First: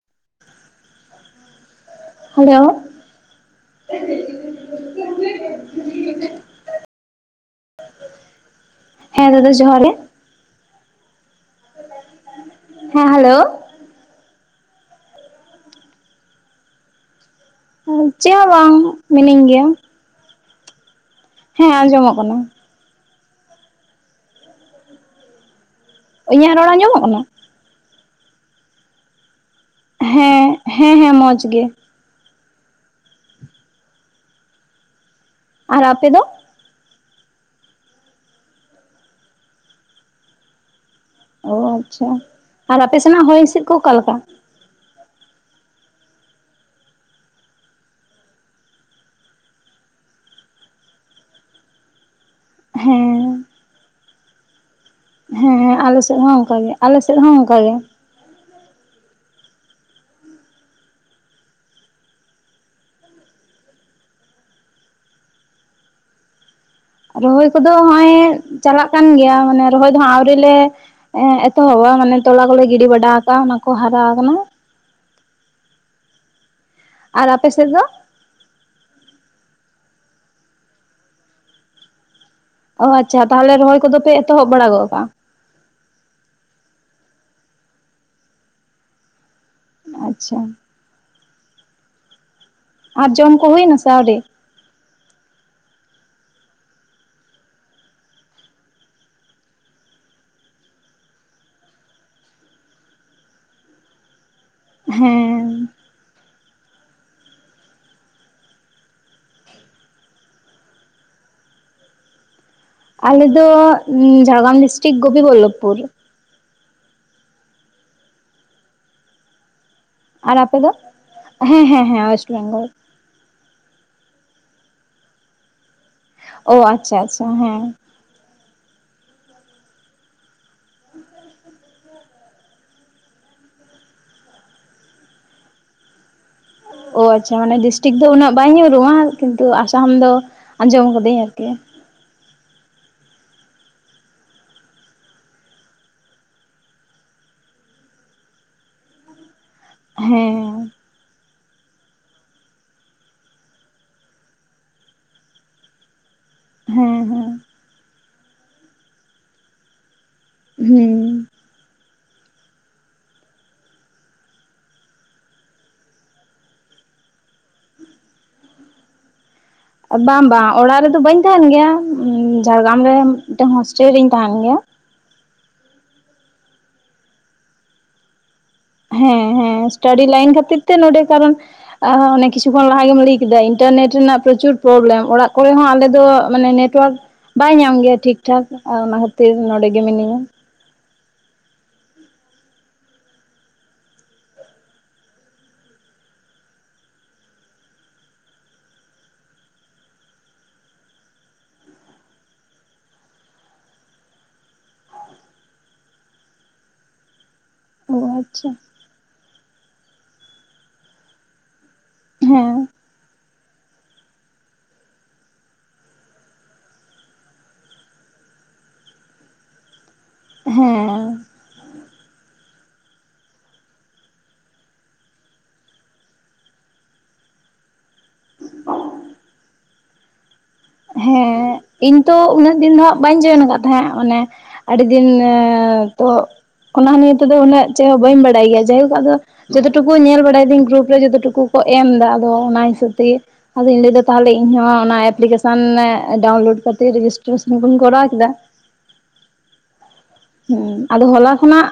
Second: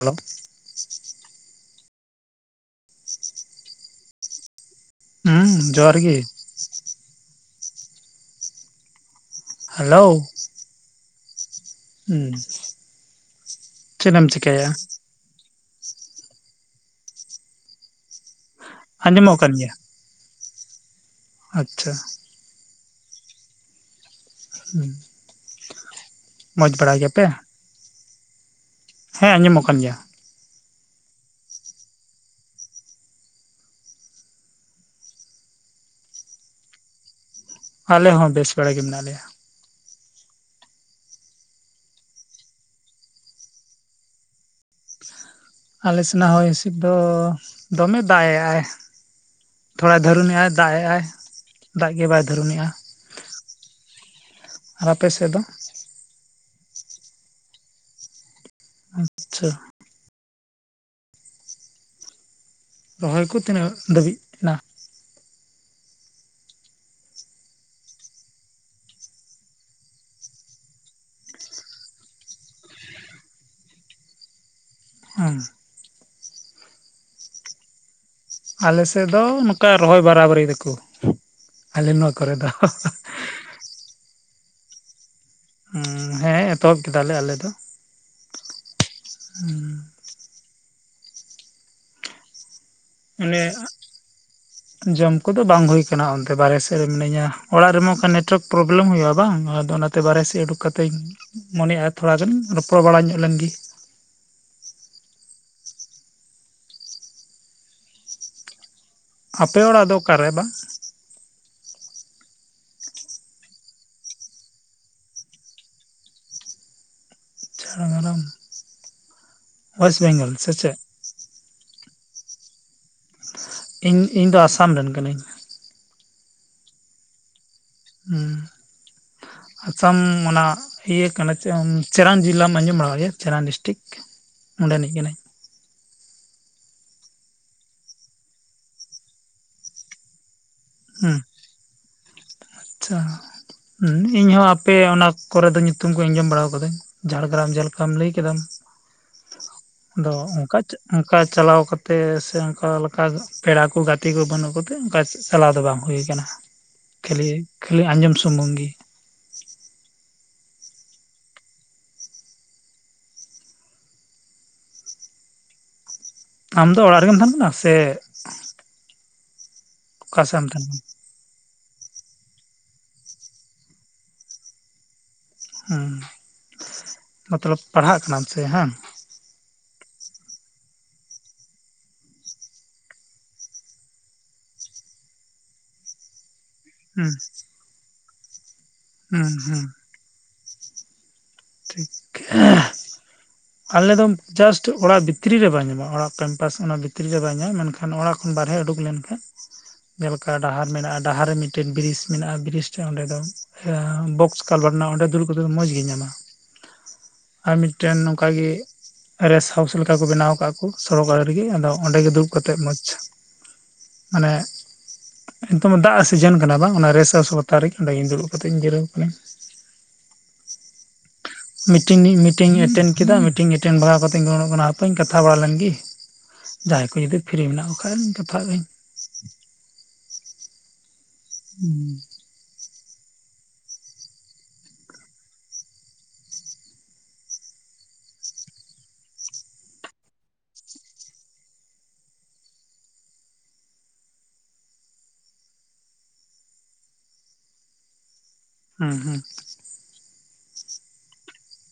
Hello hello ᱦᱩᱸ ᱡᱚᱦᱟᱨ ᱜᱮ ᱦᱮᱸ ᱫᱟᱫᱟ ᱡᱚᱦᱟᱨ ᱜᱮ ᱦᱮᱞᱳ ᱦᱩᱸ ᱦᱮᱸ ᱦᱟᱞᱳ ᱪᱮᱫ ᱮᱢ ᱪᱤᱠᱟᱹᱭᱮᱼᱟ ᱪᱮᱫ ᱦᱚᱸ ᱵᱟᱝ ᱦᱟᱸᱡᱚᱢᱚᱜ ᱠᱟᱱ ᱜᱮᱭᱟ ᱦᱮᱸ ᱟᱪᱪᱷᱟ ᱟᱸᱡᱚᱢᱚᱜ ᱠᱟᱱᱟ ᱦᱩᱸ ᱤᱧᱟᱹᱜ ᱨᱚᱲ ᱢᱚᱸᱡᱽ ᱟᱹᱢᱚᱢᱚᱜ ᱵᱟᱲᱟ ᱠᱟᱱᱟ ᱜᱮᱭᱟᱯᱮ ᱦᱮᱸ ᱟᱸᱡᱚᱢᱚᱜ ᱠᱟᱱ ᱜᱮᱭᱟ ᱦᱮᱸ ᱦᱮᱸ ᱦᱮᱸ ᱢᱚᱡᱽ ᱜᱮ ᱟᱨ ᱟᱯᱮ ᱫᱚ ᱟᱞᱮ ᱦᱚᱸ ᱵᱮᱥ ᱵᱟᱲᱟ ᱜᱮ ᱢᱮᱱᱟᱜ ᱞᱮᱭᱟ ᱚ ᱟᱪᱪᱷᱟ ᱟᱨ ᱟᱯᱮ ᱥᱮᱱᱟᱜ ᱦᱚᱭ ᱦᱤᱥᱤᱫ ᱠᱚ ᱚᱠᱟᱞᱮᱠᱟ ᱟᱞ ᱥᱮᱱᱟᱜ ᱦᱚᱭ ᱦᱤᱥᱤᱫ ᱫᱚ ᱫᱚᱢᱮ ᱫᱟᱜᱼᱮᱼᱟᱭ ᱛᱷᱚᱲᱟ ᱫᱷᱟᱹᱨᱩᱱᱮᱜᱼᱟᱭ ᱫᱟᱜ ᱮᱜ ᱟᱭ ᱫᱟᱜ ᱜᱮ ᱵᱟᱭ ᱫᱷᱟᱨᱩᱱᱮᱜᱼᱟ ᱦᱮᱸ ᱦᱮᱸ ᱦᱮᱸ ᱟᱞᱮᱥᱮᱫ ᱦᱚᱸ ᱚᱝᱠᱟᱜᱮ ᱟᱞᱮᱥᱮᱫ ᱦᱚᱸ ᱚᱝᱠᱟ ᱜᱮ ᱟᱪᱪᱷᱟ ᱨᱚᱦᱚᱭ ᱠᱚ ᱛᱤᱱᱟᱹᱜ ᱫᱷᱟᱹᱵᱤᱡ ᱮᱱᱟ ᱨᱚᱦᱚᱭ ᱠᱚᱫᱚ ᱦᱚᱜᱮᱸᱭ ᱪᱟᱞᱟᱜ ᱠᱟᱱ ᱜᱮᱭᱟ ᱢᱟᱱᱮ ᱨᱚᱦᱚᱭ ᱫᱚ ᱦᱚᱸᱜ ᱟᱹᱣᱨᱤ ᱞᱮ ᱮᱸ ᱮᱛᱚᱦᱚᱵᱟ ᱢᱟᱱᱮ ᱛᱚᱞᱟ ᱠᱚᱞᱮ ᱜᱤᱰᱤ ᱵᱟᱰᱟ ᱟᱠᱟᱫᱟ ᱚᱱᱟ ᱠᱚ ᱦᱟᱨᱟ ᱟᱠᱟᱱᱟ ᱦᱩᱸ ᱟᱨ ᱟᱯ ᱥᱮᱫ ᱫᱚ ᱟᱞᱮᱥᱮᱫ ᱫᱚ ᱱᱚᱚᱱᱠᱟ ᱨᱚᱦᱚᱭ ᱵᱟᱨᱟᱵᱟᱹᱨᱤᱭ ᱫᱟᱠᱚ ᱟᱞᱮ ᱱᱚᱣᱟ ᱠᱚᱨᱮ ᱫᱚ ᱚ ᱟᱪᱪᱷᱟ ᱛᱟᱦᱚᱞᱮ ᱨᱚᱦᱚᱭ ᱠᱚᱫᱚᱯᱮ ᱮᱛᱚᱦᱚᱵ ᱵᱟᱲᱟ ᱜᱚᱫ ᱠᱟᱜᱼᱟ ᱦᱮᱸ ᱮᱛᱚᱦᱚᱵ ᱠᱮᱫᱟᱟᱞᱮ ᱟᱞᱮ ᱫᱚ ᱦᱩᱸ ᱟᱪᱪᱷᱟ ᱟᱨ ᱡᱚᱢ ᱠᱚ ᱚᱱᱮ ᱦᱩᱭ ᱱᱟ ᱥᱮ ᱣᱨᱤ ᱡᱚᱢ ᱠᱚᱫᱚ ᱵᱟᱝ ᱦᱩᱭ ᱟᱠᱟᱱᱟ ᱚᱱᱛᱮ ᱵᱟᱨᱦ ᱥᱮᱫ ᱨᱮ ᱢᱤᱱᱟᱹᱧᱟ ᱚᱲᱟᱜ ᱨᱮᱢᱟ ᱚᱱᱠᱟ ᱱᱮᱴᱚᱣᱟᱨᱠ ᱯᱨᱚᱵᱽᱞᱮᱢ ᱦᱩᱭᱩᱜᱼᱟ ᱵᱟᱝ ᱟᱫᱚ ᱚᱱᱟᱛᱮ ᱵᱟᱨᱮ ᱥᱡ ᱩᱰᱩᱠ ᱠᱟᱛᱮ ᱢᱚᱱᱮᱷᱮᱜᱼᱟ ᱛᱷᱚᱲᱟ ᱜᱟᱱ ᱨᱚᱯᱚᱲ ᱵᱟᱲᱟ ᱧᱚᱜ ᱞᱮᱱᱜᱮ ᱦᱮᱸ ᱟᱯᱮ ᱚᱲᱟᱜ ᱫᱚ ᱚᱠᱟᱨᱮ ᱵᱟ ᱟᱞᱮ ᱫᱚ ᱡᱷᱟᱲᱜᱨᱟᱢ ᱰᱤᱥᱴᱤᱠ ᱜᱯᱤᱵᱚᱞᱞᱚᱵᱯᱩᱨ ᱡᱷᱟᱲᱜᱨᱟᱢ ᱳᱭᱮᱥᱴ ᱵᱮᱝᱜᱚᱞ ᱟᱨ ᱥᱮ ᱟᱯᱮ ᱫᱚ ᱪᱮᱫ ᱦᱮᱸ ᱦᱮᱸ ᱦᱮᱸ ᱳᱭᱮᱥᱴ ᱵᱮᱝᱜᱚᱞ ᱤᱧ ᱤᱧ ᱫᱚ ᱟᱥᱟᱢ ᱨᱮᱱ ᱠᱟᱹᱱᱟᱹᱧ ᱚ ᱟᱪᱪᱷᱟ ᱟᱪᱪᱷᱟ ᱦᱮᱸ ᱦᱩᱸ ᱟᱥᱟᱢ ᱚᱱᱟᱼᱼ ᱤᱭᱟᱹ ᱠᱟᱱᱟ ᱪᱮᱨᱟᱱ ᱡᱮᱞᱟᱢ ᱟᱸᱡᱚᱢ ᱵᱟᱲᱟᱭ ᱟᱠᱟᱫᱟ ᱪᱮᱨᱟᱱ ᱰᱤᱥᱴᱤᱠ ᱚᱸᱰᱮ ᱱᱤᱡ ᱠᱟᱱᱟᱹᱧ ᱚ ᱟᱪᱪᱷᱟ ᱢᱟᱱᱮ ᱰᱤᱥᱴᱤᱠ ᱫᱚ ᱩᱱᱟᱹᱜ ᱵᱟᱭ ᱧᱩᱨᱩᱜᱼᱟ ᱠᱤᱱᱛᱩ ᱟᱥᱟᱢ ᱫᱚ ᱟᱸᱡᱚᱢ ᱦᱩᱸ ᱠᱟᱹᱫᱟᱹᱧ ᱟᱨᱠᱤ [unintelligible] ᱟᱪᱪᱷᱟ ᱦᱩᱸ ᱤᱧ ᱦᱚᱸ ᱟᱯᱮ ᱚᱱᱟ ᱠᱚ ᱨᱮ ᱫᱚ ᱧᱩᱛᱩᱢ ᱠᱚ ᱟᱸᱡᱚᱢ ᱵᱟᱲᱟ ᱟᱠᱟᱫᱟᱹᱧ ᱡᱷᱟᱲᱜᱨᱟᱢ ᱡᱮᱞᱮᱠᱟᱢ ᱞᱟᱹᱭ ᱠᱮᱫᱟᱢ ᱟᱫᱚ ᱚᱱᱠᱟᱼᱼ ᱦᱮᱸ ᱚᱱᱠᱟ ᱪᱟᱞᱟᱣ ᱠᱟᱛᱮ ᱥᱮ ᱚᱱᱠᱟ ᱞᱮᱠᱟ ᱯᱮᱲᱟ ᱠᱚ ᱜᱟᱛᱮ ᱠᱚ ᱵᱟᱹᱱᱩᱜ ᱠᱚᱛᱮ ᱚᱱᱠᱟ ᱪᱟᱞᱟᱣ ᱫᱚ ᱵᱟᱝ ᱦᱩᱭ ᱟᱠᱟᱱᱟ ᱦᱮᱸ ᱠᱷᱟᱹᱞᱤ ᱦᱮᱸ ᱠᱷᱟᱹᱞᱤ ᱟᱸᱡᱚᱢ ᱥᱩᱢᱩᱝ ᱜᱮ ᱦᱩᱸ ᱟᱢ ᱫᱚ ᱚᱲᱟᱜ ᱨᱮᱜᱮᱢ ᱛᱟᱦᱮᱱ ᱠᱟᱱᱟ ᱥᱮᱼᱼ ᱚᱠᱟ ᱵᱟᱝ ᱥᱮᱫ ᱮᱢ ᱵᱟᱝ ᱛᱟᱦᱮᱱ ᱠᱟᱱᱟ ᱚᱲᱟᱜ ᱨᱮ ᱫᱚ ᱵᱟᱹᱧ ᱛᱟᱦᱮᱱ ᱜᱮᱭᱟ ᱡᱷᱟᱲᱜᱨᱟᱢ ᱨᱮ ᱢᱤᱫᱴᱮᱱ ᱦᱳᱥᱴᱮᱞ ᱨᱮᱧ ᱛᱟᱦᱮᱱ ᱜᱮᱭᱟ ᱦᱮᱸ ᱢᱚᱛᱞᱚᱵ ᱯᱟᱲᱦᱟᱜ ᱠᱟᱱᱟᱢ ᱥᱮ ᱦᱮᱸ [unintelligible] ᱦᱮᱸ ᱦᱮᱸ ᱥᱴᱟᱰᱤ ᱞᱟᱭᱤᱱ ᱠᱷᱟᱹᱛᱤᱨ ᱛᱮ ᱱᱚᱰᱮ ᱠᱟᱨᱚᱱᱼᱼ ᱟᱨ ᱦᱚᱸ ᱚᱱᱮᱠ ᱠᱤᱪᱷᱩ ᱠᱷᱚᱱ ᱞᱟᱦᱟ ᱜᱮᱢ ᱞᱟᱹᱭ ᱠᱮᱫᱟ ᱤᱱᱴᱟᱨᱱᱮᱴ ᱨᱮᱱᱟᱜ ᱯᱨᱚᱪᱩᱨ ᱯᱨᱚᱵᱽᱞᱮᱢ ᱚᱲᱟᱜ ᱠᱚᱨᱮ ᱦᱚᱸ ᱟᱞᱮ ᱫᱚᱼᱼ ᱢᱟᱱᱮ ᱱᱮᱴᱣᱟᱨᱠ ᱦᱩᱸ ᱵᱟᱭ ᱧᱟᱢ ᱜᱮᱭᱟ ᱴᱷᱤᱠ ᱴᱷᱟᱠ ᱚᱱᱟ ᱦᱩᱸ ᱠᱷᱟᱹᱛᱤᱨ ᱦᱩᱸ ᱱᱚᱰᱮ ᱜᱮ ᱢᱤᱱᱟᱹᱧᱟ [unintelligible] ᱟᱞᱮᱫ ᱫᱚ ᱡᱟᱥᱴ ᱚᱲᱟᱜ ᱵᱷᱤᱛᱨᱤ ᱨᱮ ᱵᱟᱭ ᱧᱟᱢᱟ ᱚᱲᱟᱜ ᱠᱮᱢᱯᱟᱥ ᱚᱱᱟ ᱵᱷᱤᱛᱨᱤ ᱨᱮ ᱵᱟᱭ ᱧᱟᱢᱟ ᱢᱮᱱ ᱠᱷᱟᱱ ᱠᱷᱟᱱ ᱚᱲᱟᱜ ᱠᱷᱚᱱ ᱵᱟᱨᱦᱮ ᱩᱰᱩᱠ ᱞᱮᱱ ᱠᱷᱟᱱ ᱡᱮᱞᱮᱠᱟ ᱰᱟᱦᱟᱨ ᱢᱮᱱᱟᱜᱼᱟ ᱰᱟᱦᱟᱨ ᱨᱮ ᱢᱤᱫᱴᱮᱱ ᱵᱨᱤᱡᱽ ᱢᱮᱱᱟᱜᱼᱟ ᱵᱨᱤᱡ [unintelligible] ᱚᱸᱰᱮ ᱫᱚᱼᱼ ᱦᱮᱸ ᱵᱚᱠᱥ ᱠᱟᱞᱵᱟᱨ ᱨᱮᱱᱟᱜ ᱚᱸᱰᱮ ᱫᱩᱲᱩᱵ ᱠᱟᱛᱮ ᱢᱚᱸᱡᱽᱜᱤ ᱧᱟᱢᱟ ᱟᱨ ᱚ ᱢᱤᱫᱴᱮᱱ ᱱᱚᱝᱠᱟ ᱟᱪᱪᱷᱟ ᱜᱮ ᱨᱮᱥᱴ ᱦᱟᱣᱩᱥ ᱞᱮᱠᱟ ᱠᱚ ᱵᱮᱱᱟᱣ ᱟᱠᱟᱫ ᱠᱚ [unintelligible] ᱨᱮ ᱜᱮ ᱟᱫᱚ ᱚᱸᱰᱮ ᱜᱮ ᱫᱩᱲᱩᱵ ᱠᱟᱛᱮᱜ ᱦᱮᱸ ᱢᱚᱸᱡᱽ ᱢᱟᱱᱮ [unintelligible] ᱫᱟᱜ ᱥᱤᱡᱮᱱ ᱠᱟᱱᱟ ᱵᱟᱝ ᱚᱱᱟ ᱨᱮᱥᱥᱯᱛᱛᱟ ᱨᱮᱜ ᱚᱸᱰᱮᱜᱮᱧ ᱫᱩᱲᱩᱵ ᱠᱟᱛᱮᱧ ᱡᱤᱨᱟᱹᱣ ᱟᱠᱟᱱᱟ ᱦᱮᱸ ᱢᱤᱴᱤᱝ ᱢᱤᱴᱤᱝ ᱮᱴᱮᱱᱰ ᱠᱮᱫᱟ ᱢᱤᱴᱤᱝ ᱮᱴᱮᱱᱰ ᱵᱟᱲᱟ ᱠᱟᱛᱮᱧ ᱜᱚᱲᱚᱜ ᱠᱟᱱᱟ ᱦᱟᱯᱮᱧ ᱠᱟᱛᱷᱟ ᱵᱟᱲᱟ ᱞᱮᱱ ᱜᱮ ᱡᱟᱦᱟᱸᱭ ᱠᱚ ᱡᱩᱫᱤ ᱯᱷᱤᱨᱨᱤ ᱢᱮᱱᱟᱜ ᱠᱚ ᱠᱷᱟᱱ ᱪᱷᱟᱯᱟᱭ ᱭᱟᱹᱧ ᱦᱮᱸ ᱤᱧ ᱛᱚ ᱩᱱᱟᱹᱜ ᱫᱤᱱ ᱫᱚ ᱦᱟᱸᱜ ᱵᱟᱹᱧ ᱡᱚᱭᱚᱱ ᱟᱠᱟᱫ ᱛᱟᱦᱮᱸᱜ ᱢᱟᱱᱮ ᱟᱹᱰᱤ ᱫᱤᱱ ᱛᱚ ᱚᱱᱟ ᱱᱤᱭᱮ ᱛᱮ ᱫᱚ ᱩᱱᱟᱹᱜ ᱪᱮᱫ ᱦᱚᱸ ᱵᱟᱹᱧ ᱵᱟᱲᱟᱭ ᱜᱮᱭᱟ ᱡᱟᱭᱦᱳᱠ ᱟᱫᱚ ᱡᱚᱛᱚ ᱴᱩᱠᱩ ᱧᱮᱞ ᱵᱟᱲᱟᱭ ᱫᱟᱹᱧ ᱜᱨᱩᱯ ᱨᱮ ᱡᱚᱛᱚ ᱴᱩᱠᱩ ᱠᱚ ᱮᱢ ᱮᱫᱟ ᱟᱫᱚ ᱚᱱᱟ ᱦᱤᱥᱟᱹᱵᱽ ᱛᱮᱜᱮ ᱟᱫᱚᱧ ᱞᱟᱹᱭ ᱮᱫᱟ ᱛᱟᱦᱚᱞᱮᱧ ᱤᱧ ᱦᱚᱸ ᱚᱱᱟ ᱮᱯᱞᱤᱠᱮᱥᱟᱱ ᱥᱟᱵ ᱢᱮ ᱰᱟᱣᱩᱱᱞᱳᱰ ᱠᱟᱛᱮ ᱨᱮᱡᱤᱥᱴᱨᱮᱥᱚᱱ ᱵᱚᱱ ᱠᱚᱨᱟᱣ ᱠᱮᱫᱟ ᱦᱮᱸ ᱦᱮᱸ ᱦᱩᱸ ᱟᱫᱚ ᱦᱚᱞᱟ ᱠᱷᱚᱱᱟᱜ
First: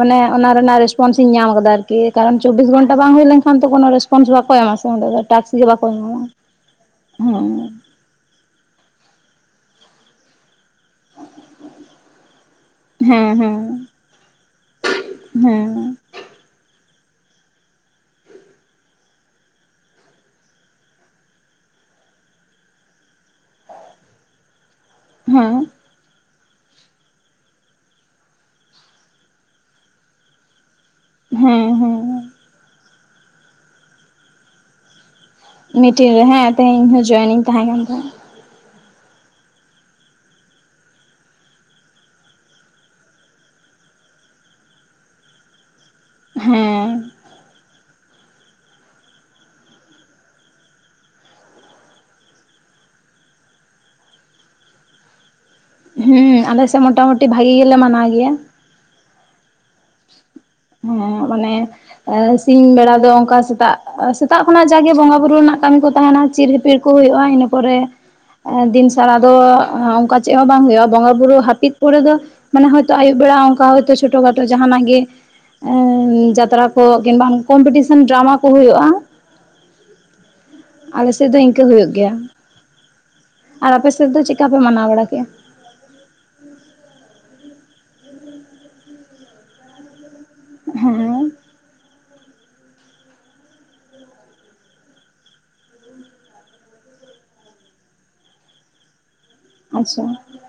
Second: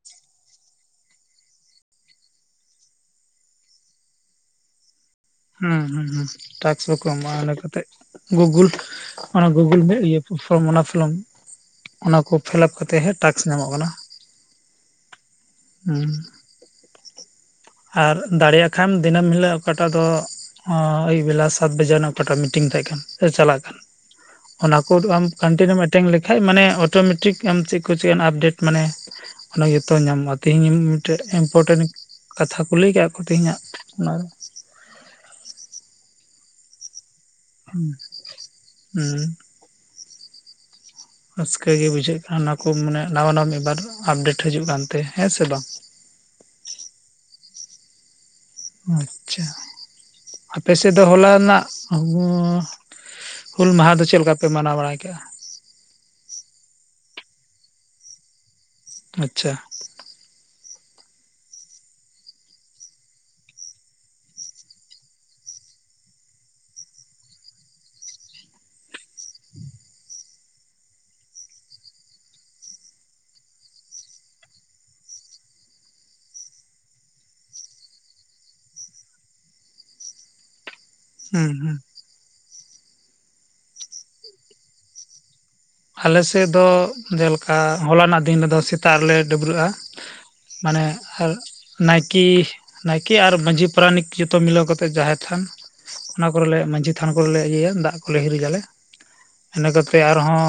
ᱢᱟᱱᱮ ᱚᱱᱟ ᱨᱮᱱᱟᱜ ᱨᱮᱥᱯᱚᱱᱥ ᱤᱧ ᱧᱟᱢ ᱟᱠᱟᱫᱟ ᱟᱨᱠᱤ ᱠᱤ ᱠᱟᱨᱚᱱ ᱪᱚᱵᱵᱤᱥ ᱜᱚᱱᱴᱟ ᱵᱟᱝ ᱦᱩᱭ ᱞᱮᱱᱠᱷᱟᱱ ᱛᱚ ᱠᱚᱱ ᱨᱮᱥᱯᱚᱱᱥ ᱵᱟᱠᱚ ᱮᱢᱟ ᱥᱮ ᱚᱸᱰᱮ ᱫᱚ ᱴᱟᱠᱥ ᱜᱮ ᱦᱩᱸ ᱵᱟᱠᱚ ᱦᱩᱸ ᱮᱢᱟᱢᱟ ᱦᱩᱸ ᱴᱨᱟᱹᱠᱥ ᱦᱚᱸᱠᱚ ᱮᱢᱚᱜ ᱟᱞᱮ ᱦᱮᱸ ᱠᱚᱛᱮᱜ ᱜᱩᱜᱩᱞ ᱚᱱᱟ ᱜᱩᱜᱩᱞ ᱛᱮ ᱤᱭᱟᱹ ᱯᱷᱚᱨᱚᱢ ᱚᱱᱟ ᱯᱷᱚᱨᱚᱢ ᱚᱱᱟ ᱠᱚ ᱯᱷᱤᱞᱟᱯ ᱠᱟᱛᱮᱼᱼ ᱛᱮᱦᱮᱸ ᱦᱮᱸ ᱦᱮᱸ ᱴᱟᱠᱥ ᱧᱟᱢᱚᱜ ᱠᱟᱱᱟ ᱦᱮᱸ ᱦᱩᱸ ᱟᱨ ᱫᱟᱲᱮᱭᱟᱜ ᱠᱷᱟᱱ ᱫᱤᱱᱟᱹᱢ ᱦᱤᱞᱳᱜ ᱚᱠᱟᱴᱟᱜ ᱫᱚ᱾ ᱟᱹᱭᱩᱵ ᱵᱮᱞᱟ ᱥᱟᱛ ᱵᱟᱡᱟᱜ ᱱᱟᱜ ᱚᱠᱟᱴᱟᱜ ᱢᱤᱴᱤᱝ ᱛᱟᱦᱮᱸ ᱠᱟᱱ ᱥᱮ ᱪᱟᱞᱟᱜ ᱠᱟᱱ ᱚᱱᱟ ᱠᱚ ᱟᱢ ᱦᱮᱸ ᱠᱟᱱᱴᱤᱱᱤᱭᱩᱢ ᱮᱴᱮᱱ ᱞᱮᱠᱷᱟᱡ ᱢᱟᱱᱮ ᱚᱴᱳᱢᱮᱴᱤᱠ ᱟᱢ ᱪᱮᱫ ᱠᱚ ᱪᱮᱭᱟᱱ ᱟᱯᱰᱮᱴ ᱢᱟᱱᱮ ᱚᱱᱟ ᱡᱚᱛᱚ ᱧᱟᱢᱚᱜᱼᱟ ᱛᱮᱦᱤᱧ ᱢᱤᱫᱴᱮᱱ ᱦᱮᱸ ᱤᱢᱯᱚᱴᱮᱱᱴ ᱦᱮᱸ ᱠᱟᱛᱷᱟ ᱠᱚ ᱞᱟᱹᱭ ᱟᱠᱟᱫ ᱠᱚ ᱛᱮᱦᱮᱧᱟᱜ ᱚᱱᱟ ᱢᱤᱴᱤᱝ ᱨᱮ ᱦᱮᱸ ᱛᱮᱦᱮᱧ ᱦᱚᱸ ᱡᱚᱭᱮᱱᱤᱧ ᱛᱟᱦᱮᱸ ᱠᱟᱱ ᱦᱩᱸ ᱛᱟᱦᱮᱸᱫ ᱦᱩᱸ᱾ ᱨᱟᱹᱥᱠᱟᱹᱜ ᱜᱮ ᱵᱩᱡᱷᱟᱹᱜ ᱠᱟᱱᱟ ᱚᱱᱟ ᱠᱚ ᱢᱟᱱᱮ ᱱᱟᱣᱟ ᱱᱟᱣᱟ ᱢᱤᱫᱵᱟᱨ ᱟᱯᱰᱮᱴ ᱦᱤᱡᱩᱜ ᱠᱟᱱᱛᱮ ᱦᱮᱸ ᱥᱮ ᱵᱟᱝ? ᱦᱮᱸ᱾ ᱟᱪᱪᱷᱟ ᱟᱯᱮ ᱥᱮᱫ ᱫᱚ ᱦᱚᱞᱟ ᱨᱮᱱᱟᱜ ᱦᱩᱞ ᱢᱟᱦᱟ ᱫᱚ ᱪᱮᱞᱠᱟ ᱯᱮ ᱢᱟᱱᱟᱣ ᱵᱟᱲᱟᱭ ᱠᱮᱜᱼᱟ? ᱦᱩᱸ ᱟᱞᱮᱥᱮᱫ ᱢᱚᱴᱟ ᱢᱩᱴᱤ ᱵᱷᱟᱜᱤ ᱜᱮᱞᱮ ᱢᱟᱱᱟᱣ ᱜᱮᱭᱟ᱾ ᱟᱪᱪᱷᱟ᱾ ᱦᱮᱸ ᱢᱟᱱᱮ ᱮᱸ ᱥᱤᱧ ᱵᱮᱲᱟ ᱫᱚ ᱚᱱᱠᱟ ᱥᱮᱛᱟᱜ ᱥᱮᱛᱟᱜ ᱠᱷᱚᱱᱟᱜ ᱡᱟᱜᱮ ᱵᱚᱸᱜᱟ ᱵᱩᱨᱩ ᱨᱮᱱᱟᱜ ᱠᱟᱹᱢᱤ ᱠᱚ ᱛᱟᱦᱮᱱᱟ ᱪᱤᱨ ᱦᱤᱯᱤᱨ ᱠᱚ ᱦᱩᱭᱩᱜᱼᱟ ᱤᱱᱟᱹ ᱯᱚᱨᱮ ᱮᱸ ᱫᱤᱱ ᱥᱟᱨᱟ ᱫᱚ ᱚᱱᱠᱟ ᱪᱮᱫ ᱦᱚᱸ ᱵᱟᱝ ᱦᱩᱭᱩᱜᱼᱟ ᱵᱚᱸᱜᱟ ᱵᱩᱨᱩ ᱦᱟᱹᱯᱤᱫ ᱯᱚᱨᱮ ᱫᱚ ᱢᱟᱱᱮ ᱦᱚᱭᱛᱳ ᱟᱭᱩᱵ ᱵᱮᱲᱟ ᱚᱱᱠᱟ ᱦᱚᱭᱛᱳ ᱪᱷᱳᱴᱳ ᱠᱷᱟᱴᱳ ᱡᱟᱦᱟᱱᱟᱜ ᱜᱮ ᱮᱸ ᱡᱟᱛᱨᱟ ᱠᱚ ᱠᱤᱢᱵᱟ ᱠᱚᱢᱯᱤᱴᱤᱥᱮᱱ ᱰᱨᱟᱢᱟ ᱠᱚ ᱦᱩᱭᱩᱜᱼᱟ᱾ ᱟᱞᱮ ᱥᱮᱫ ᱫᱚ ᱦᱩᱸ ᱤᱱᱠᱟᱹ ᱦᱩᱸ ᱦᱩᱭᱩᱜ ᱜᱮᱭᱟ᱾ ᱟᱨ ᱟᱯᱮ ᱥᱮᱫ ᱫᱚ ᱪᱤᱠᱟ ᱯᱮ ᱢᱟᱱᱟᱣ ᱵᱟᱲᱟ ᱠᱮᱜᱼᱟ᱾ ᱟᱞᱮ ᱥᱮᱫ ᱫᱚ ᱡᱮᱞᱮᱠᱟ ᱦᱚᱞᱟᱱᱟᱜ ᱫᱤᱱ ᱨᱮᱫᱚ ᱥᱮᱛᱟᱜ ᱨᱮᱞᱮ ᱰᱟᱹᱵᱽᱨᱟᱹᱜᱼᱟ᱾ ᱢᱟᱱᱮ ᱟᱨ ᱦᱮᱸ ᱱᱟᱭᱤᱴ ᱠᱤ ᱱᱟᱭᱠᱮ ᱟᱨ ᱢᱟᱺᱡᱷᱤ ᱯᱟᱨᱟᱱᱤᱠ ᱡᱚᱛᱚ ᱢᱤᱞᱟᱹᱣ ᱠᱟᱛᱮ ᱡᱟᱦᱮᱨ ᱛᱷᱟᱱ ᱚᱱᱟ ᱠᱚᱨᱮᱞᱮ ᱢᱟᱺᱡᱷᱤ ᱛᱷᱟᱱ ᱠᱚᱨᱮᱞᱮ ᱤᱭᱟᱹᱭᱟ ᱫᱟᱜ ᱠᱚᱞᱮ ᱦᱤᱨᱤᱡᱟᱞᱮ ᱤᱱᱟᱹ ᱠᱟᱛᱮᱜ ᱟᱪᱪᱷᱟ ᱟᱨᱦᱚᱸ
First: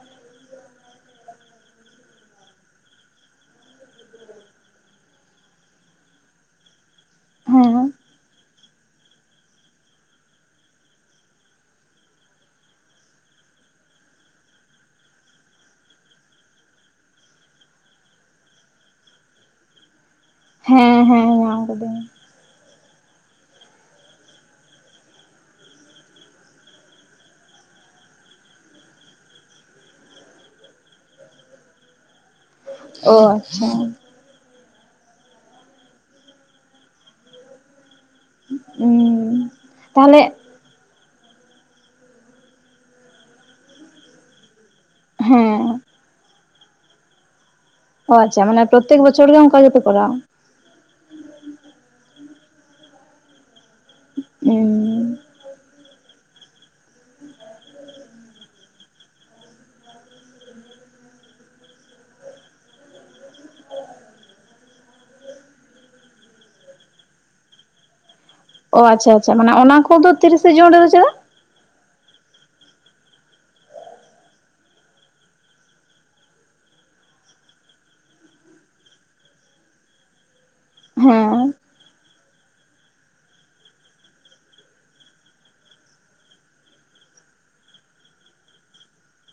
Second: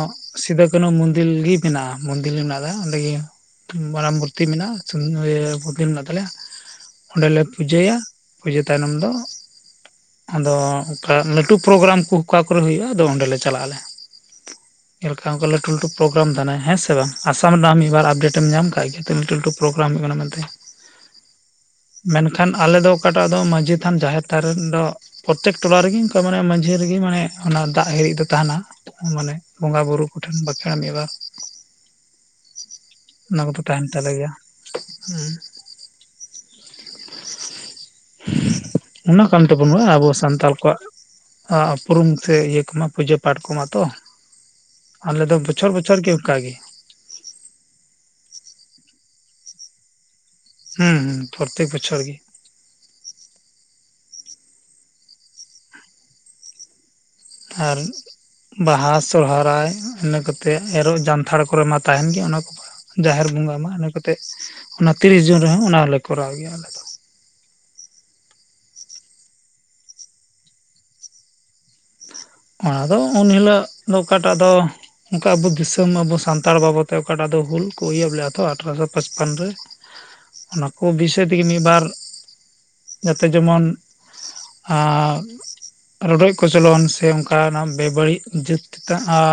ᱥᱤᱫᱩ ᱠᱟᱱᱩ ᱢᱚᱱᱫᱤᱞ ᱜᱤ ᱢᱮᱱᱟᱜᱼᱟ ᱢᱚᱱᱫᱤᱞ ᱢᱮᱱᱟᱜᱼᱟ ᱚᱸᱰᱮ ᱜᱮ ᱢᱟᱨᱟᱢ ᱢᱩᱨᱛᱤ ᱢᱮᱱᱟᱜᱼᱟ [unintelligible] ᱢᱮᱱᱟᱜ ᱛᱟᱞᱮᱭᱟ ᱚᱱᱰᱮᱞᱮ ᱦᱮᱸ ᱯᱩᱡᱟᱹᱭᱟ ᱯᱩᱡᱟᱹ ᱛᱟᱭᱱᱚᱢ ᱫᱚ ᱟᱫᱚ ᱚᱱᱠᱟ ᱞᱟᱹᱴᱩ ᱯᱨᱳᱜᱨᱟᱢ ᱠᱚ ᱚᱠᱟ ᱠᱚᱨᱮ ᱦᱩᱭᱩᱜᱼᱟ ᱟᱫᱚ ᱚᱸᱰᱮ ᱞᱮ ᱪᱟᱞᱟᱜ ᱟᱞᱮ᱾ ᱡᱮᱞᱠᱟ ᱚᱱᱠᱟ ᱞᱟᱹᱴᱩ ᱞᱟᱹᱴᱩ ᱯᱨᱳᱜᱨᱟᱢ ᱛᱟᱦᱮᱱᱟ ᱦᱮᱸᱥᱮ ᱵᱟᱝ, ᱟᱥᱟᱢ ᱨᱮᱱᱟᱜ ᱢᱤᱫ ᱵᱟᱨ ᱟᱯᱰᱮᱴ ᱮᱢ ᱧᱟᱢ ᱠᱟᱜ ᱜᱮᱭᱟ ᱛᱚ ᱞᱟᱹᱴᱩ ᱞᱟᱹᱴᱩ ᱯᱨᱳᱜᱨᱟᱢ ᱦᱩᱭᱩᱜ ᱠᱟᱱᱟ ᱢᱮᱱᱛᱮ᱾ ᱦᱮᱸ ᱦᱮᱸ ᱧᱟᱢ ᱟᱠᱟᱫᱟᱹᱧ᱾ ᱢᱮᱱᱠᱷᱟᱱ ᱟᱞᱮᱫᱚ ᱚᱠᱟᱴᱟᱜ ᱫᱚ ᱢᱟᱺᱡᱷᱤ ᱛᱷᱟᱱ ᱡᱟᱦᱮᱨ ᱛᱷᱟᱱ ᱨᱮ ᱫᱚ ᱯᱨᱚᱛᱮᱠ ᱴᱚᱞᱟ ᱨᱮᱜᱮ ᱚᱱᱠᱟ ᱢᱟᱱᱮ ᱢᱟᱺᱡᱷᱤ ᱨᱮᱜᱮ ᱢᱟᱱᱮ ᱚᱱᱟ ᱫᱟᱜ ᱦᱤᱨᱤᱡ ᱫᱚ ᱛᱟᱦᱮᱱᱟ ᱢᱟᱱᱮ᱾ ᱵᱚᱸᱜᱟ ᱵᱩᱨᱩ ᱠᱚᱴᱷᱮᱱ ᱵᱟᱠᱷᱮᱲᱟ ᱢᱤᱫ ᱵᱟᱨ᱾ ᱚ ᱚᱱᱟ ᱠᱚᱫᱚ ᱟᱪᱪᱷᱟ ᱛᱟᱦᱮᱱ ᱛᱟᱞᱮ ᱜᱮᱭᱟ᱾ ᱦᱩᱸ᱾ ᱚᱱᱟ ᱠᱟᱱ ᱩᱸ ᱛᱟᱵᱚᱱᱟ ᱟᱵᱚ ᱛᱟᱦᱚᱞᱮ ᱥᱟᱱᱛᱟᱞ ᱠᱚᱣᱟᱜ ᱩᱯᱨᱩᱢ ᱛᱮ ᱤᱭᱟᱹ ᱠᱚᱢᱟ ᱯᱩᱡᱟᱹ ᱯᱟᱴ ᱠᱚᱢᱟ ᱛᱚ᱾ ᱟᱞᱮ ᱫᱚ ᱦᱮᱸ ᱵᱚᱪᱷᱚᱨ ᱵᱚᱪᱷᱚᱨ ᱜᱮ ᱚᱱᱠᱟ ᱜᱮ᱾ ᱚᱸ ᱟᱪᱪᱷᱟ ᱢᱟᱱᱮ ᱯᱨᱚᱛᱮᱠ ᱵᱚᱪᱷᱚᱨ ᱜᱮ ᱚᱱᱠᱟ ᱜᱮᱯᱮ ᱠᱚᱨᱟᱣᱟ? ᱦᱮᱸ ᱦᱩᱸ ᱯᱨᱚᱛᱮᱠ ᱵᱚᱪᱷᱚᱨ ᱜᱮ᱾ ᱩᱸ ᱟᱨ ᱵᱟᱦᱟ ᱥᱚᱦᱚᱨᱟᱭ ᱤᱱᱟᱹ ᱠᱟᱛᱮᱫ ᱮᱨᱚᱜ ᱡᱟᱱᱛᱷᱟᱲ ᱠᱚᱨᱮ ᱢᱟ ᱛᱟᱦᱮᱱ ᱜᱮᱭᱟ ᱚᱱᱟ ᱠᱚ᱾ ᱡᱟᱦᱮᱨ ᱵᱚᱸᱜᱟ ᱢᱟ ᱤᱱᱟᱹ ᱠᱟᱛᱮᱜᱯ ᱚᱱᱟ ᱛᱤᱨᱤᱥ ᱡᱩᱱ ᱨᱮᱦᱚᱸ ᱚᱱᱟ ᱦᱚᱸᱞᱮ ᱠᱚᱨᱟᱣ ᱜᱮᱭᱟ ᱟᱞᱮ᱾ ᱫᱚ ᱚ ᱟᱪᱪᱷᱟ ᱟᱪᱪᱷᱟ ᱢᱟᱱᱮ ᱚᱱᱟ ᱠᱚᱫᱚ ᱛᱤᱨᱤᱥᱮ ᱡᱩᱱ ᱨᱮᱫᱚ ᱪᱮᱫᱟᱜ? ᱚᱱᱟᱫᱚ ᱩᱱ ᱦᱤᱞᱟᱹᱜ ᱫᱚ ᱚᱠᱟᱴᱟᱜ ᱫᱚ ᱚᱱᱠᱟ ᱟᱵᱚ ᱫᱤᱥᱟᱹᱢ ᱟᱵᱚ ᱥᱟᱱᱛᱟᱲ ᱵᱟᱵᱚ ᱛᱮ ᱚᱠᱟᱴᱟᱜ ᱫᱚ ᱦᱩᱞ ᱠᱚ ᱤᱭᱟᱹ ᱵᱟᱞᱮ ᱟᱛᱚ ᱟᱴᱷᱚᱨᱚᱥᱚ ᱯᱟᱸᱪᱯᱚᱱ ᱨᱮ᱾ ᱚᱱᱟ ᱠᱚ ᱵᱤᱥᱚᱭ ᱛᱮᱜᱮ ᱦᱮᱸ ᱢᱤᱫ ᱵᱟᱨ ᱡᱟᱛᱮ ᱡᱮᱢᱚᱱ ᱟ ᱨᱚᱰᱚᱡ ᱠᱚᱪᱞᱚᱱ ᱥᱮ ᱟᱝᱠᱟ ᱠᱟᱱ ᱱᱟᱜ ᱵᱮ-ᱵᱟᱹᱲᱤᱡ [unintelligible]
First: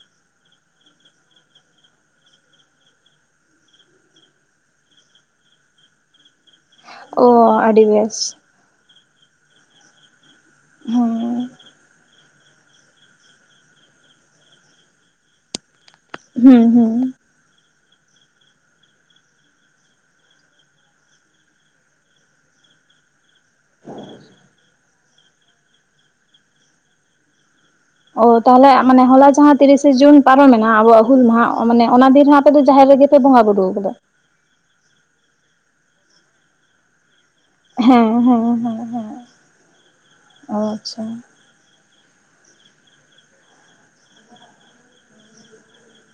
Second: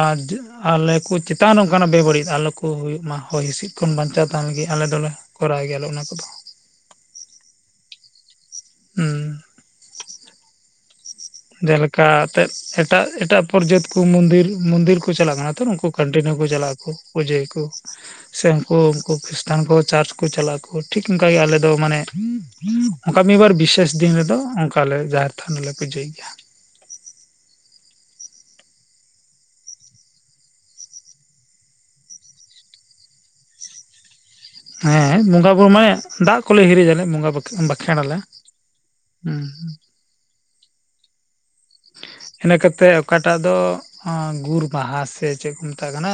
ᱟᱞᱮ ᱠᱚ ᱪᱮᱛᱟᱱ ᱨᱮ ᱚᱱᱠᱟᱱᱟᱜ ᱵᱮ-ᱵᱟᱹᱲᱤᱡ ᱟᱞᱚ ᱠᱚ ᱦᱩᱭᱩᱜ ᱢᱟ᱾ ᱦᱚᱭ ᱦᱤᱸᱥᱤᱫ ᱠᱷᱚᱱ ᱵᱟᱧᱪᱟᱣ ᱛᱟᱦᱮᱱ ᱞᱟᱹᱜᱮᱫ ᱟᱞᱮ ᱫᱚᱞᱮ ᱠᱚᱨᱟᱣ ᱜᱮᱭᱟᱞᱮ ᱚᱱᱟ ᱠᱚᱫᱚ᱾ ᱚ ᱟᱹᱰᱤ ᱵᱮᱥ᱾ ᱦᱩᱸ᱾ ᱦᱮᱸ ᱡᱮᱞᱮᱠᱟ ᱟᱛᱮᱫ ᱮᱴᱟᱜ ᱮᱴᱟᱜ ᱯᱚᱨ ᱡᱟᱹᱛ ᱠᱚ ᱢᱚᱱᱫᱤᱨ ᱢᱚᱱᱫᱤᱨ ᱠᱚ ᱪᱟᱞᱟᱜ ᱠᱟᱱᱟ ᱛᱚ ᱱᱠᱩ ᱠᱚᱴᱤᱱᱤᱭᱩ ᱠᱚ ᱦᱩᱸ ᱪᱟᱞᱟᱜ ᱟᱠᱚ, ᱦᱩᱸ ᱯᱩᱡᱟᱹᱭᱟᱹ ᱠᱚ᱾ ᱥᱮ ᱩᱱᱠᱩ ᱩᱱᱠᱩ ᱠᱷᱨᱤᱥᱴᱟᱱ ᱠᱚ ᱪᱟᱨᱪ ᱠᱚ ᱪᱟᱞᱟᱜᱼᱟᱠ, ᱴᱷᱤᱠ ᱚᱱᱠ ᱜᱮ ᱟᱞᱮ ᱫᱚ ᱢᱟᱱᱮ ᱚᱱᱠᱟ ᱢᱤᱫ ᱵᱟᱨ ᱵᱤᱥᱮᱥ ᱫᱤᱱ ᱨᱮᱫᱚ ᱚᱱᱠᱟᱞᱮ ᱡᱟᱦᱮᱨ ᱛᱷᱟᱱ ᱨᱮᱞᱮ ᱯᱩᱡᱟᱹᱭ ᱜᱮᱭᱟ᱾ ᱚ ᱛᱟᱦᱚᱞᱮ ᱢᱟᱱᱮ ᱦᱚᱞᱟ ᱡᱟᱦᱟᱸ ᱛᱤᱨᱤᱥᱟ ᱡᱩᱱ ᱯᱟᱨᱚᱢᱮᱱᱟ ᱟᱵᱚᱣᱟᱜ ᱦᱩᱞ ᱢᱟᱦᱟ ᱢᱟᱱᱮ ᱚᱱᱟ ᱫᱤᱱ ᱨᱮ ᱟᱯᱮ ᱫᱚ ᱡᱟᱦᱮᱨ ᱨᱮᱜᱮ ᱯᱮ ᱵᱚᱸᱜᱟ ᱵᱩᱨᱩᱣ ᱠᱟᱫᱟ? ᱦᱮᱸ ᱵᱚᱸᱜᱟ ᱵᱩᱨᱩ ᱢᱟᱱᱮ ᱫᱟᱜ ᱠᱚᱞᱮ ᱦᱤᱨᱤᱡᱟᱞᱮ ᱵᱚᱸᱜᱟ ᱵᱟᱷ ᱦᱮᱸ ᱦᱮᱸ ᱦᱮᱸ ᱦᱮᱸ ᱚ ᱟᱪᱪᱷᱟ᱾ ᱤᱱᱟᱹ ᱠᱟᱛᱮᱫ ᱚᱠᱟᱴᱟᱜ ᱫᱚ ᱲᱸᱜᱩᱨ ᱢᱟᱦᱟ ᱥᱮ ᱪᱮᱫ ᱠᱚ ᱢᱮᱛᱟᱜ ᱠᱟᱱᱟ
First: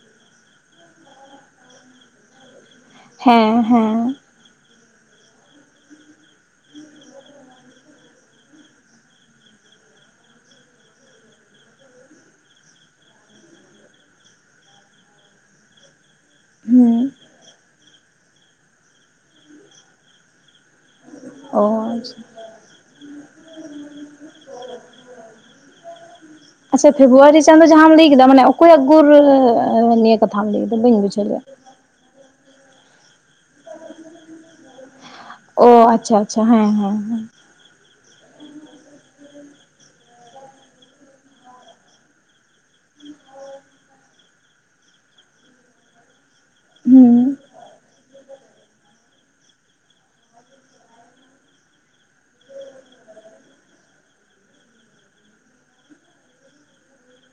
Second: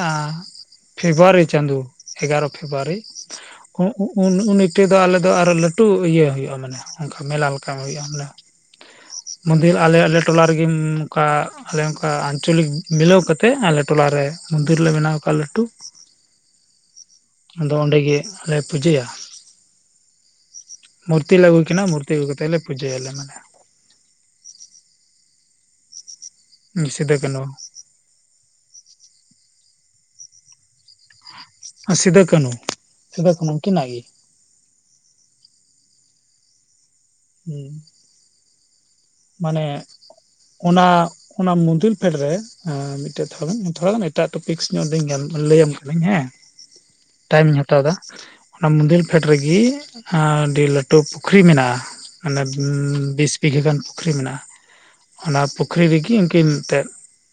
ᱯᱷᱮᱵᱨᱩᱣᱟᱨᱤ ᱪᱟᱸᱫᱩ ᱮᱜᱟᱨᱚ ᱯᱷᱮᱵᱨᱩᱣᱟᱨᱤ ᱦᱮᱸ ᱦᱮᱸ ᱩᱸ-ᱩᱸ-ᱩᱸᱱ-ᱩᱱᱤ᱾ ᱛᱮᱫᱚ ᱟᱞᱮ ᱫᱚ ᱟᱨᱚ ᱞᱟᱹᱴᱩ ᱤᱭᱟᱹ ᱦᱩᱭᱩᱜᱼᱟ ᱢᱟᱱᱮ ᱚᱱᱠᱟ ᱢᱮᱞᱟ ᱞᱮᱠᱟ ᱦᱩᱭᱩᱜᱼᱟ ᱢᱟᱱᱮ᱾ ᱢᱚᱱᱫᱤᱨ ᱟᱞᱮ ᱟᱞᱮ ᱴᱚᱞᱟ ᱨᱮᱜᱮ ᱱᱚᱠᱟ ᱟᱞᱮ ᱚᱱᱠᱟ ᱟᱧᱪᱚᱞᱤᱠ ᱢᱤᱞᱟᱹᱣ ᱠᱟᱛᱮ ᱟᱞᱮ ᱴᱚᱞᱟᱨᱮ ᱢᱚᱱᱫᱤᱨ ᱞᱮ ᱵᱮᱱᱟᱣ ᱟᱠᱟᱜᱼᱟ ᱞᱟᱹᱴᱩ᱾ ᱦᱮᱸ᱾ ᱟᱫᱚ ᱚᱸᱰᱮ ᱜᱮ ᱟᱞᱮ ᱯᱩᱡᱟᱹᱭᱟ᱾ ᱢᱩᱨᱛᱤ ᱞᱮ ᱟᱹᱜᱩᱭ ᱠᱤᱱᱟ ᱚ ᱢᱩᱨᱛᱤ ᱟᱪᱪᱷᱟ ᱟᱹᱜᱩ ᱠᱟᱛᱮᱜ ᱞᱮ ᱯᱩᱡᱟᱹᱭᱟᱞᱮ ᱢᱟᱱᱮ᱾ ᱟᱪᱪᱷᱟ ᱥᱤᱫᱟᱹ ᱯᱷᱮᱵᱨᱩᱣᱟᱨᱤ ᱠᱟᱹᱱᱩ ᱪᱟᱸᱫᱚ ᱡᱟᱦᱟᱸᱢ ᱞᱟᱹᱭ ᱠᱮᱫᱟ ᱢᱟᱱᱮ ᱚᱠᱚᱭ ᱜᱩᱨᱨᱟᱹ ᱱᱤᱭᱟᱹ ᱠᱟᱛᱷᱟᱢ ᱞᱟᱹᱭᱫᱟ ᱵᱟᱹᱧ ᱵᱩᱡᱷᱟᱹᱣ ᱞᱮ-ᱟ? ᱥᱤᱫᱟᱹ ᱠᱟᱱᱩ, ᱥᱤᱫᱟᱹ ᱠᱟᱱᱩ ᱩᱱᱠᱤᱱᱟᱹᱜ ᱜᱮ᱾ ᱚ ᱟᱪᱪᱷᱟ ᱟᱪᱪᱷᱟ ᱦᱮᱸ ᱦᱮᱸ ᱦᱮ᱾ ᱦᱩᱸ᱾ ᱢᱟᱱᱮ ᱚᱱᱟ ᱚᱱᱟ ᱢᱩᱱᱫᱤᱞ ᱯᱷᱮᱰ ᱨᱮ ᱮᱸ ᱢᱤᱫᱴᱮᱡ ᱛᱷᱚᱲᱟ ᱜᱟᱱ ᱛᱷᱚᱲᱟ ᱜᱟᱱ ᱮᱴᱟᱜ ᱴᱚᱯᱤᱠᱥ ᱧᱚᱜ ᱞᱟᱹᱭᱟᱢ ᱠᱟᱱᱟᱹᱧ ᱦᱮᱸ᱾ ᱦᱩᱸ ᱴᱟᱭᱤᱢᱤᱧ ᱦᱟᱛᱟᱣ ᱫᱟ, ᱚᱱᱟ ᱢᱚᱱᱫᱤᱞ ᱯᱷᱮᱰ ᱨᱮᱜᱮ ᱟᱹᱰᱤ ᱞᱟᱹᱴᱩ ᱯᱩᱠᱷᱨᱤ ᱢᱮᱱᱟᱜᱼᱟ ᱢᱟᱱᱮ ᱵᱤᱥ ᱵᱤᱜᱷᱟᱹ ᱜᱟᱱ᱾ ᱠᱷᱨᱤ ᱢᱮᱱᱟᱜᱼᱟ, ᱚᱱᱟ ᱯᱩᱠᱷᱨᱤ ᱨᱮᱜᱮ ᱩᱱᱠᱤᱱ ᱢᱤᱫᱴᱮᱡ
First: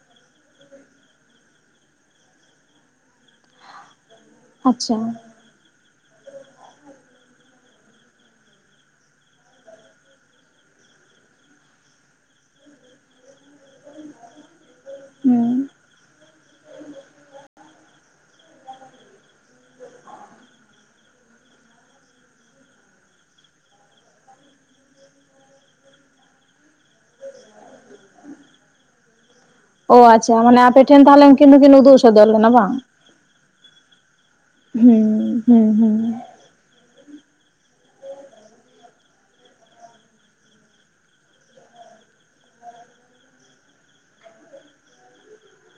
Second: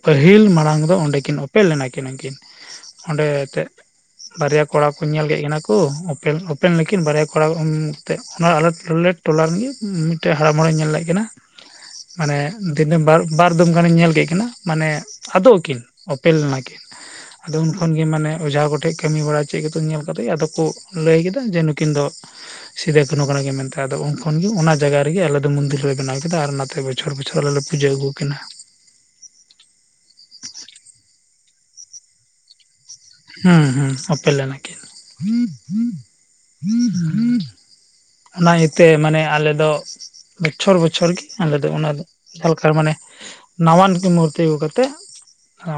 ᱯᱟᱹᱦᱤᱞ ᱢᱟᱲᱟᱝ ᱫᱚ ᱚᱸᱰᱮᱠᱤᱱ ᱳᱯᱮᱞ ᱞᱮᱱᱟᱠᱤᱱ ᱩᱱᱠᱤᱱ, ᱚᱸᱰᱮ ᱮᱛᱮᱫ᱾ ᱵᱟᱨᱭᱟ ᱠᱚᱲᱟ ᱟᱪᱪᱷᱟ ᱠᱚ ᱧᱮᱞ ᱠᱮᱫ ᱠᱤᱱᱟ ᱠᱚ᱾ ᱠᱚ ᱳᱯᱮᱞ ᱳᱯᱮᱞ ᱱᱟᱠᱤᱱ ᱵᱟᱨᱭᱟ ᱠᱚᱲᱟ ᱛᱮᱫ ᱚᱱᱟ ᱟᱞᱮ ᱴᱚᱞᱮᱴ ᱴᱚᱞᱟ ᱨᱮᱱ ᱜᱮ᱾ ᱴᱮᱡ ᱦᱟᱲᱟᱢ ᱦᱚᱲᱮ ᱧᱮᱞ ᱞᱮᱫ ᱠᱤᱱᱟ᱾ ᱢᱟᱱᱮ ᱫᱤᱱᱟᱹᱢ ᱵᱟᱨ ᱵᱟᱨ ᱫᱚᱢ ᱜᱟᱱᱮ ᱧᱮᱞ ᱠᱮᱫ ᱠᱤᱱᱟ ᱢᱟᱱᱮ ᱦᱩᱸ ᱟᱫᱚᱜ ᱟᱠᱤᱱ, ᱳᱯᱮᱞ ᱞᱮᱱᱟᱠᱤᱱ᱾ ᱟᱫᱚ ᱩᱱ ᱠᱷᱚᱱ ᱜᱮ ᱢᱟᱱᱮ ᱚᱡᱷᱟ ᱠᱚᱴᱷᱮᱡ ᱠᱟᱹᱢᱤ ᱵᱟᱲᱟ ᱪᱮᱫ ᱠᱚᱪᱚᱝ ᱧᱮᱞ ᱠᱟᱛᱮᱡ ᱟᱫᱚ ᱠᱚ ᱞᱟᱹᱭ ᱠᱮᱫᱟ ᱡᱮ ᱱᱩᱠᱤᱱ ᱫᱚ ᱥᱤᱫᱟᱹ ᱠᱟᱱᱩ ᱠᱟᱱᱟ ᱠᱤᱱ ᱢᱮᱱᱛᱮ ᱟᱫᱚ ᱩᱱ ᱠᱷᱚᱱ ᱜᱮ ᱚᱱᱟ ᱡᱟᱭᱜᱟ ᱨᱮᱜᱮ ᱟᱞᱮᱚᱫᱚ ᱢᱚᱱᱫᱤᱨ ᱞᱮ ᱵᱮᱱᱟᱣ ᱠᱮᱫᱟ ᱟᱨ ᱚᱱᱟᱛᱮ ᱵᱚᱪᱷᱚᱨ ᱵᱚᱪᱷᱚᱨ ᱟᱞᱮᱞᱮ ᱯᱩᱡᱟᱹ ᱟᱹᱜᱩᱣᱟᱠᱤᱱᱟ᱾ ᱚ ᱟᱪᱪᱷᱟ ᱢᱟᱱᱮ ᱟᱯᱮᱴᱷᱮᱱ ᱛᱟᱦᱚᱞᱮ ᱩᱱᱠᱤᱱ ᱫᱩᱠᱤᱱ ᱩᱫᱩᱜ ᱥᱚᱫᱚᱨ ᱞᱮᱱᱟ ᱵᱟᱝ? ᱦᱩᱸ ᱦᱩᱸ ᱳᱯᱮᱞᱮᱱᱟ ᱠᱤᱱ ᱦᱩᱸ ᱦᱩᱸ ᱦᱩᱸ ᱚᱱᱟ ᱤᱭᱟᱹᱛᱮ ᱢᱟᱱᱮ ᱟᱞᱮ ᱫᱚ ᱵᱚᱪᱷᱚᱨ ᱵᱚᱪᱷᱚᱨ ᱜᱮ ᱟᱞᱮ ᱫᱚ ᱚᱱᱟ ᱫᱚ ᱡᱟᱦᱟᱸᱞᱮᱠᱟ ᱨᱮ ᱢᱟᱱᱮ ᱱᱟᱣᱟᱱᱠᱤ ᱢᱩᱨᱛᱤ ᱟᱹᱜᱩ ᱠᱟᱛᱮᱫ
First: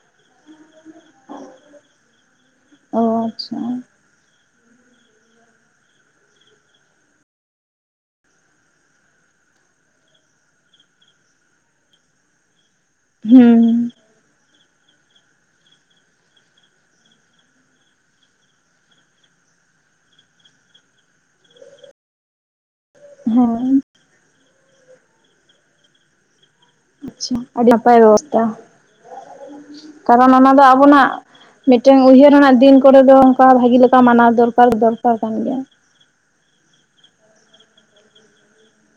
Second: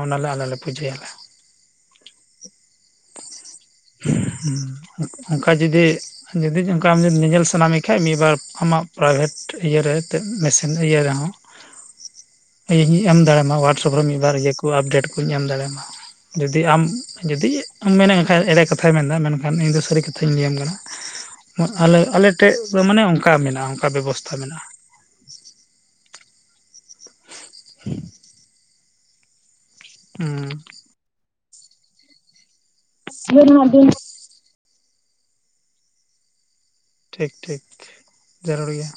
ᱚᱱᱟᱞᱮ ᱟᱞ ᱞᱮ ᱯᱩᱡᱟᱹᱭᱟᱞᱮ [inaudible] ᱚ ᱟᱪᱪᱷᱟ ᱚᱝᱠᱟ ᱡᱩᱫᱤ ᱡᱩᱫᱤ ᱚᱱᱠᱟ ᱟᱢ ᱡᱩᱤ ᱧᱮᱧᱮᱞ ᱥᱟᱱᱟ ᱢᱮ ᱠᱷᱟᱱᱡ ᱢᱤᱫ ᱵᱟᱨ ᱟᱢᱟᱜ ᱯᱨᱟᱭᱵᱷᱮᱴ ᱤᱭᱟᱹᱨᱮ ᱛᱮᱫ ᱢᱮᱥᱤᱱ ᱤᱭᱟᱹ ᱨᱮᱦᱚᱸ ᱤᱧ ᱦᱸᱧ ᱮᱢ ᱫᱟᱲᱮᱭᱟᱢᱟ ᱦᱩᱸ ᱦᱚᱣᱟᱴᱥᱮᱯ ᱨᱮ ᱢᱤᱫ ᱵᱟᱨ ᱤᱭᱟᱹ ᱠᱚ ᱟᱯᱰᱮᱴ ᱠᱩᱧ ᱮᱢ ᱫᱟᱲᱮᱭᱟᱢᱟ ᱡᱩᱫᱤ ᱟᱢ ᱡᱩᱫᱤ ᱢᱮᱱᱮᱫ ᱠᱷᱟᱱᱡ ᱮᱲᱮ ᱠᱟᱛᱷᱟᱭ ᱢᱮᱱ ᱮᱫᱟ ᱢᱮᱱᱠᱷᱟᱱ ᱤᱧ ᱫᱚ ᱥᱟᱨᱤ ᱠᱟᱛᱷᱟᱧ ᱞᱤᱭᱟᱢ ᱠᱟᱱᱟ ᱟᱞᱮ ᱟᱞᱮᱮᱴᱷᱮᱡ ᱫᱚ ᱢᱟᱱᱮ ᱚᱱᱠᱟ ᱦᱮᱸ ᱢᱮᱱᱟᱜᱼᱟ ᱚᱱᱠᱟ ᱵᱮᱵᱚᱥᱛᱷᱟ ᱢᱮᱱᱟᱜᱼᱟ ᱟᱪᱷᱟ ᱟᱹᱰᱤ ᱱᱟᱯᱟᱭ ᱵᱮᱵᱚᱥᱛᱟ ᱠᱟᱨᱚᱱ ᱚᱱᱟ ᱦᱩᱸ ᱫᱚ ᱟᱵᱚᱱᱟᱜ ᱢᱤᱫᱴᱮᱱ ᱩᱭᱦᱟᱹᱨ ᱟᱱᱟ ᱫᱤᱱ ᱠᱚᱨᱮ ᱫᱚ ᱚᱱᱠᱟ ᱵᱷᱟᱹᱜᱤ ᱞᱮᱠᱟ ᱢᱟᱱᱟᱣ ᱫᱚᱨᱠᱟᱨ ᱫᱚᱨᱠᱟᱨ ᱠᱟᱱ ᱜᱮᱭᱟ ᱴᱷᱤᱠ ᱴᱷᱤᱠ ᱡᱟᱹᱨᱩᱲ ᱜᱮᱭᱟ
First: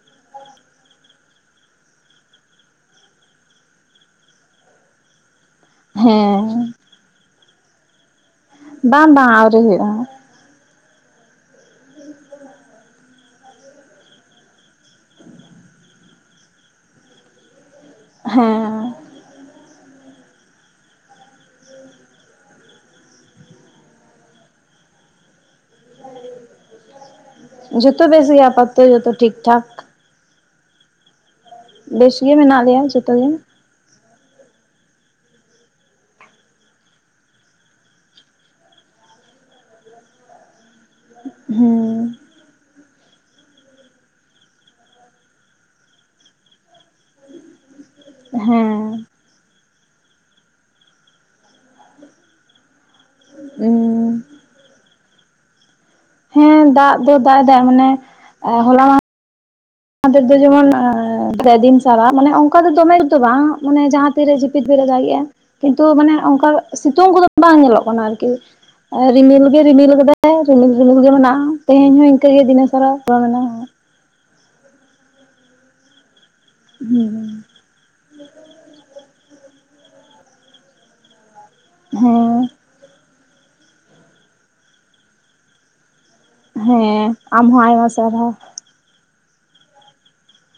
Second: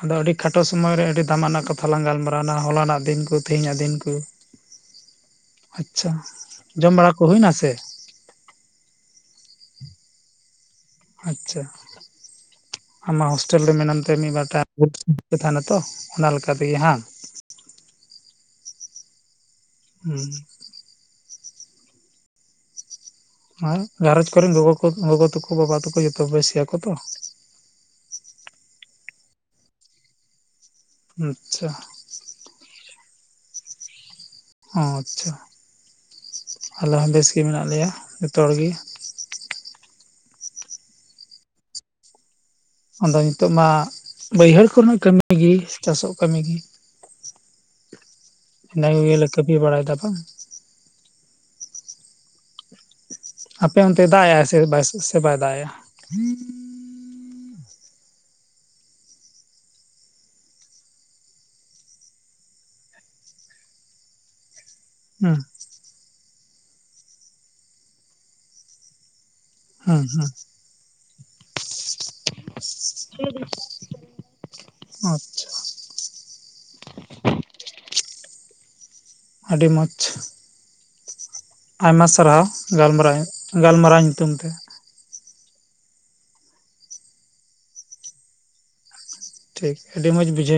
ᱟᱫᱚ ᱟᱹᱰᱤ ᱠᱷᱟᱴᱚ ᱥᱚᱢᱚᱭ ᱨᱮ ᱟᱹᱰᱤ ᱫᱟᱢᱟᱱᱟᱜ ᱠᱟᱛᱷᱟ ᱞᱟᱝ ᱜᱟᱞᱢᱟᱨᱟᱣ ᱮᱱᱟ ᱦᱚᱞᱟᱱᱟᱜ ᱫᱤᱱ ᱠᱚ ᱛᱮᱦᱮᱤᱧᱟᱜ ᱫᱤᱱ ᱠᱚ ᱟᱪᱪᱷᱟ ᱦᱮᱸ ᱡᱚᱢ ᱵᱟᱲᱟ ᱠᱚ ᱦᱩᱭᱱᱟ ᱥᱮ ᱵᱟᱝ ᱵᱟᱝ ᱟᱣᱨᱤ ᱦᱩᱭᱩᱜᱼᱟ ᱟᱪᱪᱷᱟ ᱟᱢ ᱢᱟ ᱦᱳᱥᱴᱮᱞ ᱨᱮ ᱢᱮᱱᱟᱢ ᱛᱮ ᱢᱤᱫᱵᱟᱨ ᱴ [unintelligible] ᱛᱚ ᱚᱱᱟᱞᱮᱠᱟ ᱛᱮᱜᱮ ᱦᱟᱝ ᱦᱮᱸ ᱦᱩᱸ ᱜᱷᱟᱨᱚᱡᱽ ᱠᱨᱮᱱ ᱜᱚᱜᱚ ᱠᱚ ᱜᱚᱜᱚ ᱛᱟᱠᱚ ᱵᱟᱵᱟ ᱛᱟᱠᱚ ᱡᱚᱛᱚ ᱵᱮᱥ ᱜᱮᱭᱟ ᱠᱚᱛᱚ ᱡᱩᱛᱚ ᱵᱮᱥ ᱜᱮᱭᱟᱠᱚ ᱡᱚᱛᱚ ᱴᱷᱤᱠ ᱴᱷᱟᱠ ᱟᱪᱪᱷᱟ ᱵᱮᱥ ᱜᱮ ᱢᱮᱱᱟᱜ ᱞᱮᱭᱟ ᱡᱚᱛᱚ ᱜᱮ ᱚ ᱟᱪᱪᱷᱟ ᱟᱞᱮ ᱦᱚᱸ ᱵᱮᱥ ᱜᱮ ᱢᱮᱱᱟᱜ ᱞᱮᱭᱟ ᱡᱚᱛᱚ ᱦᱚᱲ ᱜᱤ ᱦᱩᱸ ᱟᱫᱚ ᱱᱤᱛᱚᱜ ᱢᱟ ᱵᱟᱹᱭᱦᱟᱹᱲ ᱠᱚᱨᱮᱱᱟᱜ ᱠᱟᱹᱢᱤ ᱜᱤ ᱪᱟᱥᱚᱜ ᱠᱟᱹᱢᱤᱜᱤ ᱦᱮᱸ [unintelligible] ᱠᱟᱢᱤ ᱵᱟᱲᱟᱭ ᱫᱟᱠᱚ ᱟᱯᱮ ᱚᱱᱛᱮᱭ ᱫᱟᱜ ᱮ ᱟ ᱥᱮ ᱥᱮ ᱵᱟᱭ ᱫᱟᱜ ᱮᱼᱟ ᱦᱮᱸ ᱫᱟᱜ ᱫᱚ ᱫᱟᱜ ᱮᱫᱟᱭ ᱢᱟᱱᱮ ᱦᱚᱞᱟ ᱢᱟ ᱦᱚᱞᱟ ᱢᱟᱱᱫᱷᱮᱨ ᱫᱚ ᱡᱮᱢᱚᱱ ᱯᱮ ᱫᱤᱱ ᱪᱷᱟᱨᱟ ᱢᱟᱱᱮ ᱚᱱᱠᱟ ᱫᱚ ᱫᱚᱢᱮ ᱡᱳᱨ ᱫᱚ ᱵᱟᱝ ᱢᱟᱱᱮ ᱡᱟᱦᱟᱸ ᱛᱤᱨᱮ [unintelligible] ᱫᱟᱜᱮᱜᱼᱟ ᱦᱩᱸ ᱠᱤᱱᱛᱩ ᱢᱟᱱᱮ ᱚᱱᱠᱟ ᱥᱤᱛᱩᱝ ᱠᱚᱫᱚ ᱵᱟᱝ ᱧᱮᱞᱚᱜ ᱠᱟᱱᱟ ᱟᱨᱠᱤ ᱟ ᱨᱤᱢᱤᱞ ᱜᱮ ᱨᱤᱢᱤᱞ ᱦᱩᱸ ᱦᱩᱸ ᱟᱠᱟᱫᱟᱭ ᱨᱤᱢᱤᱞ ᱨᱤᱢᱤᱞ ᱜᱮ ᱢᱮᱱᱟᱜᱼᱟ ᱛᱮᱦᱮᱧ ᱦᱚᱸ ᱤᱱᱠᱟᱹᱜ ᱜᱮ ᱫᱱ ᱮ ᱯᱚᱨᱚᱢ ᱢᱮᱱᱟᱜᱼᱟᱱᱟ ᱟᱪᱪᱷᱟ ᱦᱩᱸ ᱟᱹᱰᱤ ᱢᱚᱡᱽ ᱟᱭᱢᱟ ᱥᱟᱨᱦᱟᱣ ᱦᱮᱸ ᱜᱟᱞᱢᱟᱨᱟᱣ ᱜᱟᱞᱢᱟᱨᱟᱣ ᱧᱩᱛᱩᱢ ᱛᱮ ᱦᱮᱸ ᱟᱢᱦᱸ ᱟᱭᱢᱟ ᱥᱟᱨᱦᱟᱣ ᱴᱷᱤᱠ ᱟᱹᱰᱤ ᱢᱚᱡᱽ ᱵᱩᱡᱷᱟᱹᱣ